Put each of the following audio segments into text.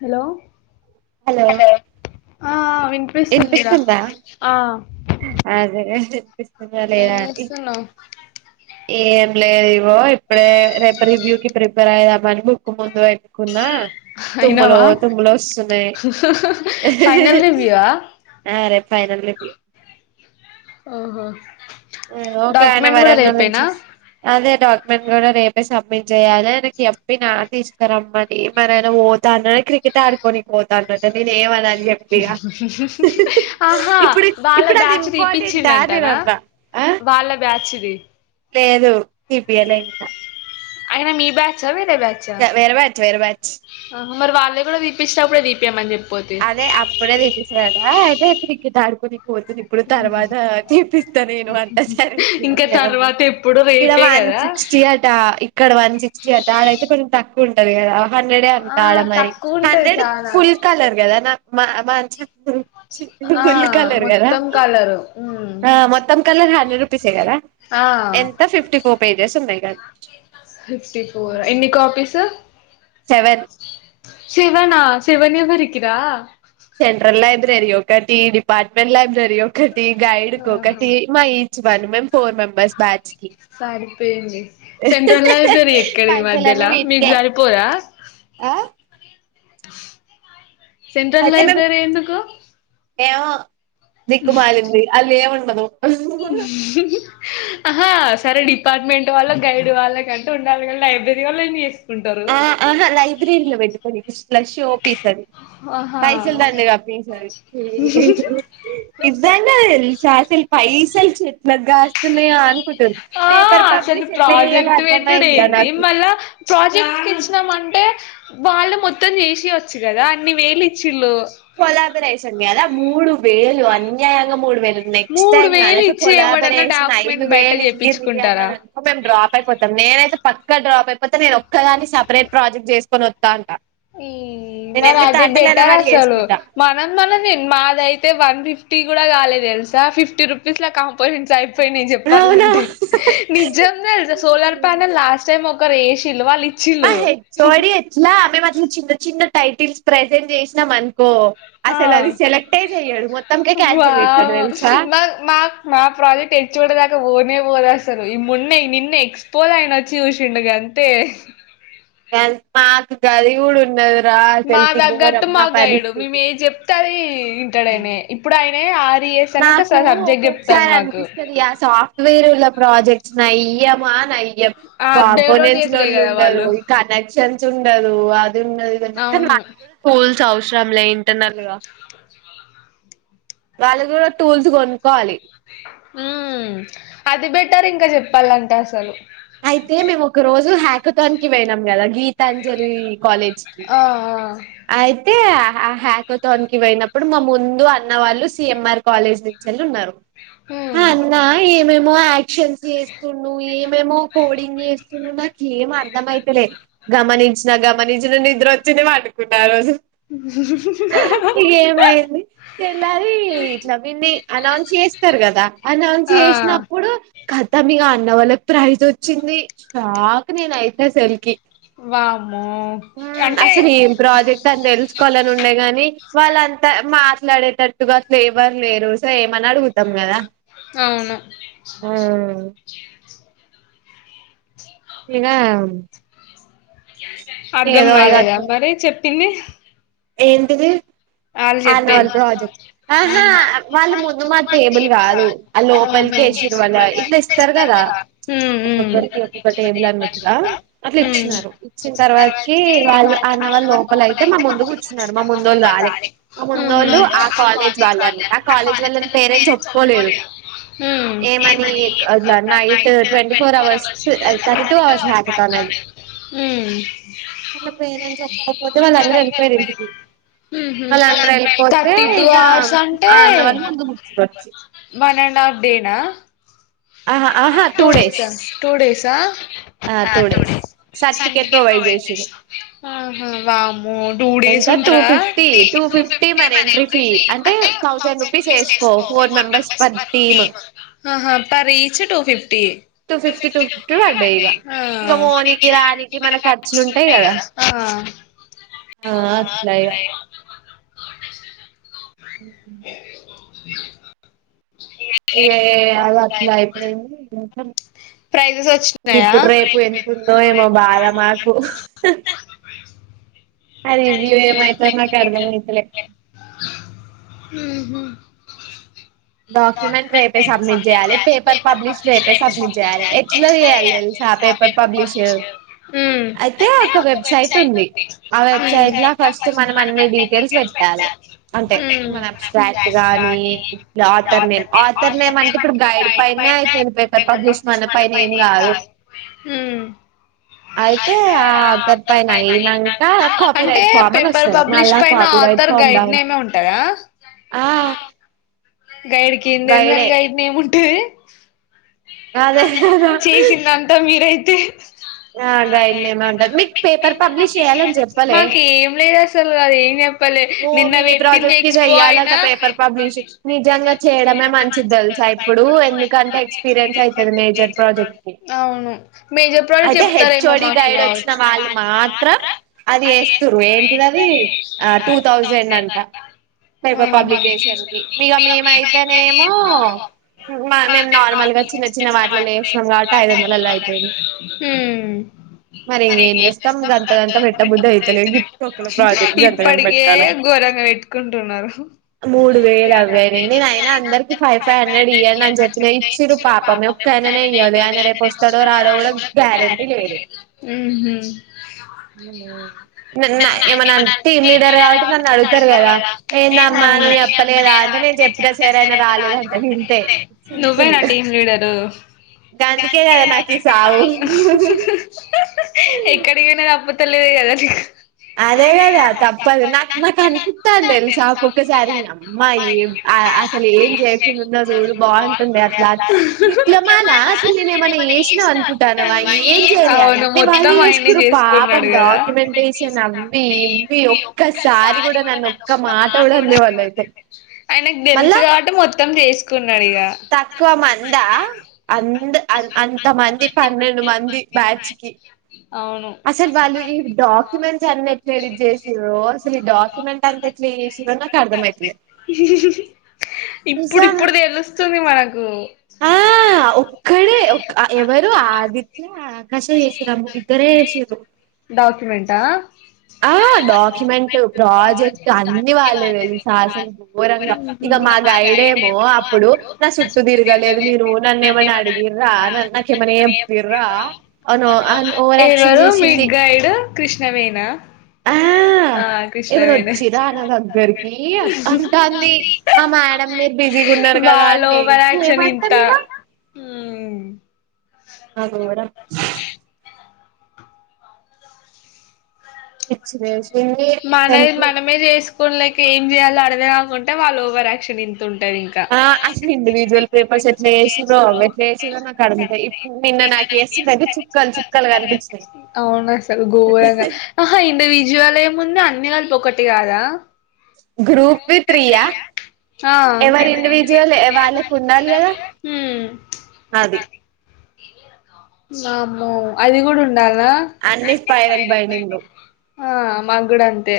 Hello hello ఆ వినిపిస్తుందిరా ఇనిపిస్తుందా ఆ అదే పిస్తున్నా లేదా అండి వస్తున్నావు ఏం లేదు ఇగో ఇప్పుడే ర రివ్యూ కి ప్రిపేర్ అయిదామని బుక్ ముందు పెక్కుందా తుమ్మలో అయినావా తుమ్మలో వస్తున్నాయి ఫైనల్ రివ్యూవా ఆ రే ఫైనల్ ఈయర్ది ఓహో ఓకే ఆయన డాక్యుమెంట్ కూడా వరంగల్ రేపేనా నుంచొస్తూ అదే డాక్యుమెంట్ కూడా రేపే సబ్మిట్ చేయాలి ఆయనకి చెప్పి నా తీసుకురమ్మని మరి ఆయన పోతాన్న క్రికెట్ ఆడుకోని పోతాన్న నేను ఏమనీ ఆహా ఇప్పుడు వాళ్ళ ఇప్పుడు అది బ్యాచ్ ఇంపార్టెంటా అని నేను తీపీచ్చిండంటనా అన్నా వాళ్ళ బ్యాచ్ది లేదు తిపియలేదు ఇంకా ఆయనా మీ బ్యాచ్చ వే వేర బ్యాచ్ వేరే బ్యాచ్ ఆహా మరి వాళ్ళే కూడా తీపిచ్చినప్పుడే తీపియ్యమని చెప్ అదే అప్పుడే తిపిస్తాడట అయి తే క్రికెట్ ఆడుకొని పోతుంది ఇప్పుడు తర్వాత తిపిస్తా నేను అంతా సరే తీ అని ఇంకా నేనన్నా తర్వాత ఎప్పుడు ఇక్కడ రేపే వన్ కదా సిక్స్టీ అట ఇక్కడ వన్ సిక్స్టీ అట ఆడైతే కొంచెం తక్ క్కువుంటది గదా హండ్రెడే ఆ అంట ఆడమరి తక్కువ ఉంటది హండ్రెడ్ చాలా ఫుల్ కలర్ దా మా మాంచ్ ఆ మొత్తం కలరు ఆ మొత్తం కలరా హ చేయాల ఆ ఎంత ఫిఫ్టీ ఫోర్ పేజెస్ ఉన్నాయిగా ఫిఫ్టీ ఫోర్ ఎన్ని కాపీస్ సెవెన్ శివనా శివనెవరికిరా సెంట్రల్ లైబ్రరీ ఒకటి డిపార్ట్మెంట్ లైబ్రర్ రీ ఒకటి గైడ్ కోకటి మా వన్ మేమ్ ఫోర్ మెంబర్స్ బ్యాచ్ కి సరిపోయింది సెంట్రల్ అయిపోయిన ఎక్కడి పైసలన్నీ మధ్యలో మీకు వీటికే సరిపోదా ఆ సెంట్రల్ అయితే మేము లైబ్రరీ ఎందుకు ఏమో దిక్కు మాలింది ఆల్లు ఏమన్ కున్నదో ఆహా సరే డిపార్ట్మెంట్ వాళ్ళ గైడ్ వాళ్ళ కంటే ఉండాలి కదా లైబ్రరీ వాల్ ఏమి చేస్ ఆ ఆహా లైబ్రీరీలో పెట్టుకొని శ్లష్ ఓపిసది. ఆహా పైసలు దండగ. [unintelligible] నిజంగా దేల్సా అసల్ పైసలు చెట్లక్ గస్త్. తున్నయాన్. ఆ అసలు ప్రాజెక్ట్ వేట్టుడ్ అర్థమైందిరా ఏందీ, నాకు మళ్ళా ప్రాజెక్ట్. [unintelligible] సినమ్ అంటే వాళ్ళు మొత్తం చేసేయోచ్చు కదా, అన్ని వేలు ఇచ్చిళ్ళు. కొలాబరేషన్. [unintelligible] మూడు. వేలు అన్యాయంగా మూడు వేలు, నెక్స్ట్ మూడు టైమ్ వేలు గనక ఇచ్చి ఎవడన్నా కొలాబరేషన్ ఐదు డాక్యుమెంట్ బయట వేలు ఇయ్యుండ్రి చేపించుకుంటారా అన్నాడనుకో, మేమ్ డ్రాప్ అయిపోతాం. నేనైత్ పక్క డ్రాప్ అయిపోతా నేను. కానీ సపరేట్ ప్రాజెక్ట్ జేసుకొనచ్. తంటా. ఈ, మరి అది బెటర్ పడి అసలు. చేసుకుంటా [unintelligible] మనం, మనద్ మనదిన్, మాదయితే వన్ ఫిఫ్టీ కూడ్. ఇంకా కాలే తెల్సా. ఫిఫ్టీ రూపీస్ లా కాంపోనేన్స్ అయిప్. పోయినై అవునా జేప్పాలంటే. నిజం దేల్స సోలార్ పానల్ లాస్ట్ టైమ్ ఒక్. ఓకర్ ఏషిల్లు వాళ్లి. ఆ హేచ్ ఓ డి ఎట్లా, మేం అట్లా చిన్. చిన్న, చిన్న టైటిల్స్ ప్రెజెంట్ జేసినమ్ అంత్. హా మొత్తంకే క్యాన్సిల్ చేస్తాడు వావ్, తెలుసా మాక్ మాక్ మా ప్రాజెక్ట్ హేచ్ ఓ డీ దగ్. ఇక పోనే పోదసలు. ఈ మొన్నై, నిన్న ఎక్స్పోజ్ అయిన ఓచ్చి చూసిండు గంతే. గంత్, మాకు గది గూడా ఉండదు. మా తగ్గట్టు మా గైడు. మేము ఏం జేప్తే అది ఇంటడైనే. ఇప్పుడ్ ఆయన్. ఏ ఆద్. నాకు ఒక్కొక్కసారి అనిపిస్తది, ఆ సాఫ్ట్వేర్ల ప్రాజెక్ట్స్ నయ్యం. మానై. యం. ఆ డెవలప్ కాంపోనెంట్స్ చేసుడే కదా లోల్లుండదు, వాళ్ళు ఈ కనెక్షన్ చుండదు అద్. ఉన్నది [unintelligible] అవును మాక్ పోల్. చౌశ్రమ్లేన్. ట్టనల్గా. వాళ్ళు గూడా టూల్స్ గోనుక్కోవాలి. ఉమ్మ్, అది బెటర్ ఇంకా జేప్పాలంటే అసలు. అయితే మేమ్ ఒక రోజు హక్. కుతన్కి పోయినాం గద. [unintelligible] గీతాంజలి కాలేజ్కి. ఆ ఆ అయితే హ్యాకథాన్ క పోయినప్పుడు మా ముందు అన్న వాళ్ళు సిఎంఆర్ కాలేజ్ నుంచి వెళ్ళి ఉన్నారు ఉమ్ అన్నా ఏమేం మ క్షన్ చేస్తు ఏమేమో కోడింగ్ చేస్తు నాకు ఏం అర్ధమయితలే గమనించిన మనీజ నిద్ర వచ్చేనే వాటి కుట్ట రోజు ఇకేమయింది తెల్లాలి ఇట్లా మీన్ని అనౌన్స్ చేస్తారు కదా అనౌన్స్ ఆ చేసినప్పుడు కథ మీకు అన్న వాళ్ళకి ప్రైజ్ వచ్చింది షాక్ నేను అయితే సెల్ కి వాము అంటే అసలు ఏం ప్రాజెక్ట్ అంతే తీసుుకోవాలని ఉండే గాని వాళ్ళంతా మాట్లాడేటట్టుగా అట్లు ఎవర్ లేరు సో ఏమని అడుగుతాం కదా అవునా మ్మ్ ఏనా అ అర్ధం కాలేదా మర చెప్ పన్న ఏంటది వాళ్ళు చెప్పేదిళ్ళద్మ ఆహా వాళ్ళు ముందు మా టేబుల్ ఏదువా కాదు ఆ లోపలికి ఏసిర్రు వాళ్ళ ఇట్లా ఇస్తారు కదా ఒక్కొక్కరికి ఒక్కొక్క టేబుల్ అన్నట్టుగా అట్లా ఇచ్చినారు ఇచ్చిన తర్వా తర్వాతకి ఆన్నవారి లోపల అయితే మా పద్ నర్మ ముందు వంద ఆలి వాళ్లు ఆ కాలేజ్ అన్నమాట ఆ కాలేజ్ వాళ్లే వాళ్ళని పేరెంట్స్ పేరెంట్ ఒప్పుకోలేదు ఏమని night twenty four hours thirty two hours అ హ్యాకథాన్ అది స్ంలేదు అట్లా వెళ్ళిపో అలా వెళ్ళిపోతే థర్టీ టూ ఇక అవర్స్ అంటే ఆ అన్న వాళ్ళ ముందు ముచ్చుొచ్చు వ ఆహా ఆహా టూ డేస్ స ఆ టూ డేస్ సర్టిఫికేట్ ప్రొవైడ్ చేసిరు ఎంత టూ ఫిఫ్టీ టూ ఫిఫ్టీ మరి ఎంట్రీ ఫీ అంటే థౌజండ్ రూపీస్ వేసుకో ఫోర్ మెంబర్స్ పర్ టీమ్ డ ఆహా ప చ్చ టోఫిల్ ఫఫ్ టూ ఫ ఫిఫ్టీ టూ ఫిఫ్టీ ఫో పడ్డాయి ఇక ఇక పోనీకి రా రానికి మన ఖర్చులు ఉంటాయి కదా ఆ అట్లా ఇక ఉంటాయి కదా ఏయ అది అట్లాయి ఏ ప్రైసెస్ వచ్చినాయా ఎంతుందో ఏమో బాధ మాకు ఆ రివ్యూ ఏమైతదో నాకు అర్థమైతలే ఉమ్మ్ డాక్యుమెంట్ రేపే సబ్మిట్ చేయాలే పేపర్ పబ్లిష్ రేపే సబ్మిట్ సబ్మిట్ చేయాలి ఎట్లా చేయాలి తెలుసా ఆ పేపర్ పబ్లిష్ అయితే ఒక వెబ్సైట్ ఉంది ఆ వెబ్సైట్ లా ఫస్ట్ మనం అన్ని డీటెయిల్స్ పెట్టాలి అంతే ఉమ్ మన అబ్స్ట్రాక్ట్ గాని ఆతర్ నేమ్ ఆతర్ నేమ్ అంటే ఇప్పుడు గైడ్ పైనే అయితది పెత్త మ్మ్ అయితే ఆ ఆథర్ పైన అయినంక కాపీ అంటే రైట్ ఫామ్ అని పేపర్ వస్తది పబ్లిష్ మళ్ళా పైన copy right author form guide down నేమే ఉంటదా ఆ గైడ్ గేమ్ తెలుసా అని గైడే గైడ్ నేమ్ ఉ అ అదే ద ఆ గైడ్ నేమే ఉంటది మీకు పేపర్ పబ్లిష్ చేయాలని చెప్పలే మాకు ఏం లేదు అసలు అది ఏం చెప్పలే ఓ నిన్న మినీ పెట్టింది ప్రాజెక్ట్ కి ఎక్స్పో చెయ్యాలట అయినా పేపర్ పబ్లిష్ నిజంగా చేయడమే మంచిది తెలుసా ఇప్పుడు ఎందుకంటే ఎక్స్పీరియన్స్ అయితది మేజర్ ప్రాజెక్ట్ కి అవును మేజర్ ప్రా అయితే హెచ్ఓడి గైడ్ వచ్చిన వాళ్ళు మాత్రం అది ఏస్తారు ఏంటిది అది టూ థౌజండ్ అంట పేపర్ పబ్లికేషన్ కి మీ మేమయితేనేమో మా మేము నార్మల్ గా చిన్న చిన్న వాటిలల్ల చేస్తాం కాబట్టి ఐదు వందలల్లో అయిపోయింది మరి ఇంకేం చేస్తాం గంతగంత పెట్టబుద్ధి అయితలేదు గిఫ్ట్ ఒక్కల ప్రాజెక్ట్ గంతగనం ఇప్పటికే పెట్టాలా ఘోరంగా పెట్టుకుంటున్నారు ఏంటిదైనా అందరికి ఫైవ్ ఫైవ్ హండ్రెడ్ ఇయ్యండి అని చెప్పిరు ఇచ్చిరు పాపం ఒక్క ఆయననే ఇయ్యాలే ఆయన రేపు వస్తాడో రాడో కూడా తే గ్యారెంటీ లేదు ఉహు నేను అన్న ఎమన్నా అంటే టీమ్ లీడర్ కాబట్టి దాని అడుగుతారు కదా ఎందమ్మా నువ్ చెప్పలేదా అంటే చెప్పినా సరే అయన రాలేదంటది ఇంతే నువ్వే సింపుల్ నా టీమ్ లీడరు గందుకే గాదా నాకు ఈ సావు ఎక్కడికి పోయినా తప్పదు తెలియదు కదా నీక్ అదే కదా తప్పదు నాకు నాకు అనిపిస్తాంది తెలుసా ఒక్కొక్కసారి నీ అమ్మ అది అసలు ఏం చేయకుండా ఉన్నా చూడు బాగుంటుందే అట్లా డిప్లొమాల అసలు నేను ఏమన్నా చేసినావు అనుకుంటానువా ఏం చేయాలే అవును అన్ని మొత్తం వాళ్లే ఆయనే చేసుకురు పాపం చేసుకున్నాడు కదా డాక్యుమెంటేషన్ అవి ఇవి ఒక్కసారి కూడా నన్ను ఒక్క మాట కూడా అన్లేవాళ్ళు అయితే నీకు తెలుసు మళ్ళా కావట్టి మొత్తం చేసుకుండు తక్కువ మంద అంద అ అంత మంది పన్నెండు మంది బ్యాచ్ కి అవును అసలు వాళ్ళు ఈ డాక్యుమెంట్స్ అన్ని ఎట్లా ఎడిట్ చేసింరో అసలు ఈ డాక్యుమెంట్ అంత ఎట్లా చేసింరో నాకు అర్థమయితలే నిజ రో ఒక్కడే ఎవరు ఆదిత్య ఆకాష్ ఏ చేషిసారు ఇద్దరే చేసింన్రు డాక్యుమెంటా ఆ డాక్యుమెంటు ప్రాజెక్ట్ అన్ని వాళ్ళే తెలుసా అసలు ఘోరంగా ఇక మా గైడేమో అప్పుడు చుట్టూ దిరగలేదు మీరు వోనర్ ని ఏమన్నా అడిగిర్ర నాకేమన్నా ఏం బిర్రా అను అ ఓవరాక్షన్ ఎవరు మీ చేసింది గైడ్ కృష్ణవేనా ఆ ఆ ఏవరు కృష్ణవేణి వచ్చిన్రా నా దగ్గరికి అంటాంది ఆ మాడం మీరు బిజీగా ఉన్నారు కదా అ ఓవరాక్షన్ ఇంత ఉమ్ ఊహ్మ్ నా గోరం పిచ్చి లేస్ మనవి మనమే జేస్ కు [unintelligible] ఇంకేం చేయలో అర్థం కాకుంటే వాళ్ల ఓవరక్షన్ ఇం తుంటది ఇంక ఆ అసలు ఇండివిజువల్ పేపర్స్ ఎట్లా చేసిరో అవి ఎట్లా చేసిరో నాకు అర్థం కాలే ఇప్పుడు నిన్న నాకు చేసిందయితే చుక్కలు చుక్కలు కనిపించినాయి అవును అసలు ఘోరంగా అహా ఇండివిజువల్ గ అన్ని గలిపి ఒక్కటి గాదా గ్రూప్ కి త్రియ ఆ ఎవరి ఇండివిజువల్ వాళ్ళకి ఉండాలి గదా హ్మ్ అది వామ్మో అది గుడా ఉండాల అన్ని స్పైరల్ బైడింగు ఆ మాగ్గూడ అంతే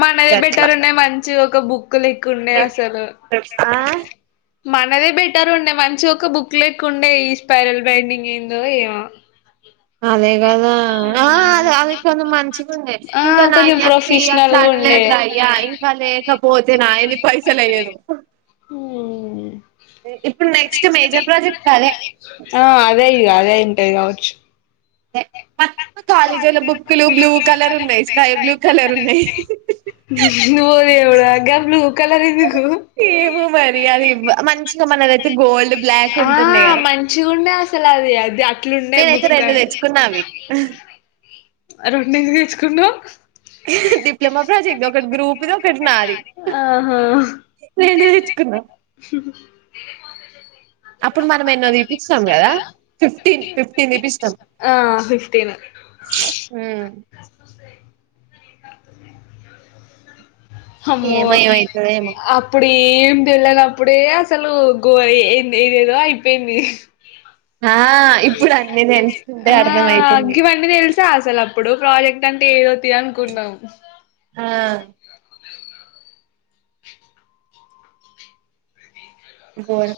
మనది గట్లా బెటర్ ఉండే మన్ చ్చి ఒక బుక్ [unintelligible] ఉండే అసలు ఆ మనదే బెటర్ ఉండే మంచి ఒక బుక్ లేక్కు ఉండే ఈ స్పైరల్ బైండింగ్ ఏందో ఏమో అదే కదా ఆ అదే అది మంచిగ ఉండే ఇంక [unintelligible] ఇప్పుడు నాయని పైసలు అయ్యేదు ఇప్పుడు మేజర్ నెక్స్ట్ ప్రాజెక్ట్ అదే అదే అదే ఇగ అదే వుంటది కావొచ్చు [unintelligible] కాలేజీల బుక్లు బ్లూ కలర్ ఉన్నాయి స్కై బ్లూ కలర్ ఉన్నాయ్ ఓ దేవుడా గా బ్లూ కలర్ ఎందుకు కుహు మో మరి అది ఇవ మంచి మన ద ఆ మంచిగుండే అసలు అది అది అట్లుండే నేనైతే బుక్ రెండు అంట తెచ్చుకున్నా అవి రెండు ఎందుకు తెచ్చుకున్నవ్ డిప్లొమా ప్రాజెక్ట్ ఒకటి గ్రూప్ ది ఒకటి నాది ఆహా నే దెచ్చుకున్నా అప్పుడు మనం ఎన్నో థీపిచిన్నం కదా ఫిఫ్టీన్ ఫిఫ్టీన్ తీపిచ్చినం ఆ ఫిఫ్టీన్ ఆ ఏ ఏమయమయితేదో ఏమో ఏమ్ తెళ్లినప్పుడే అసలు గోర ఏదేదో అయిపోయింది ఆ ఇప్పుడు అన్ని తెలుుకుంటే అర్థం అవుతుంది త అసలు అప్పుడు ప్రాజెక్ట్ అంటే ఏదో థీ అనుకున్నాం ఆ గోన్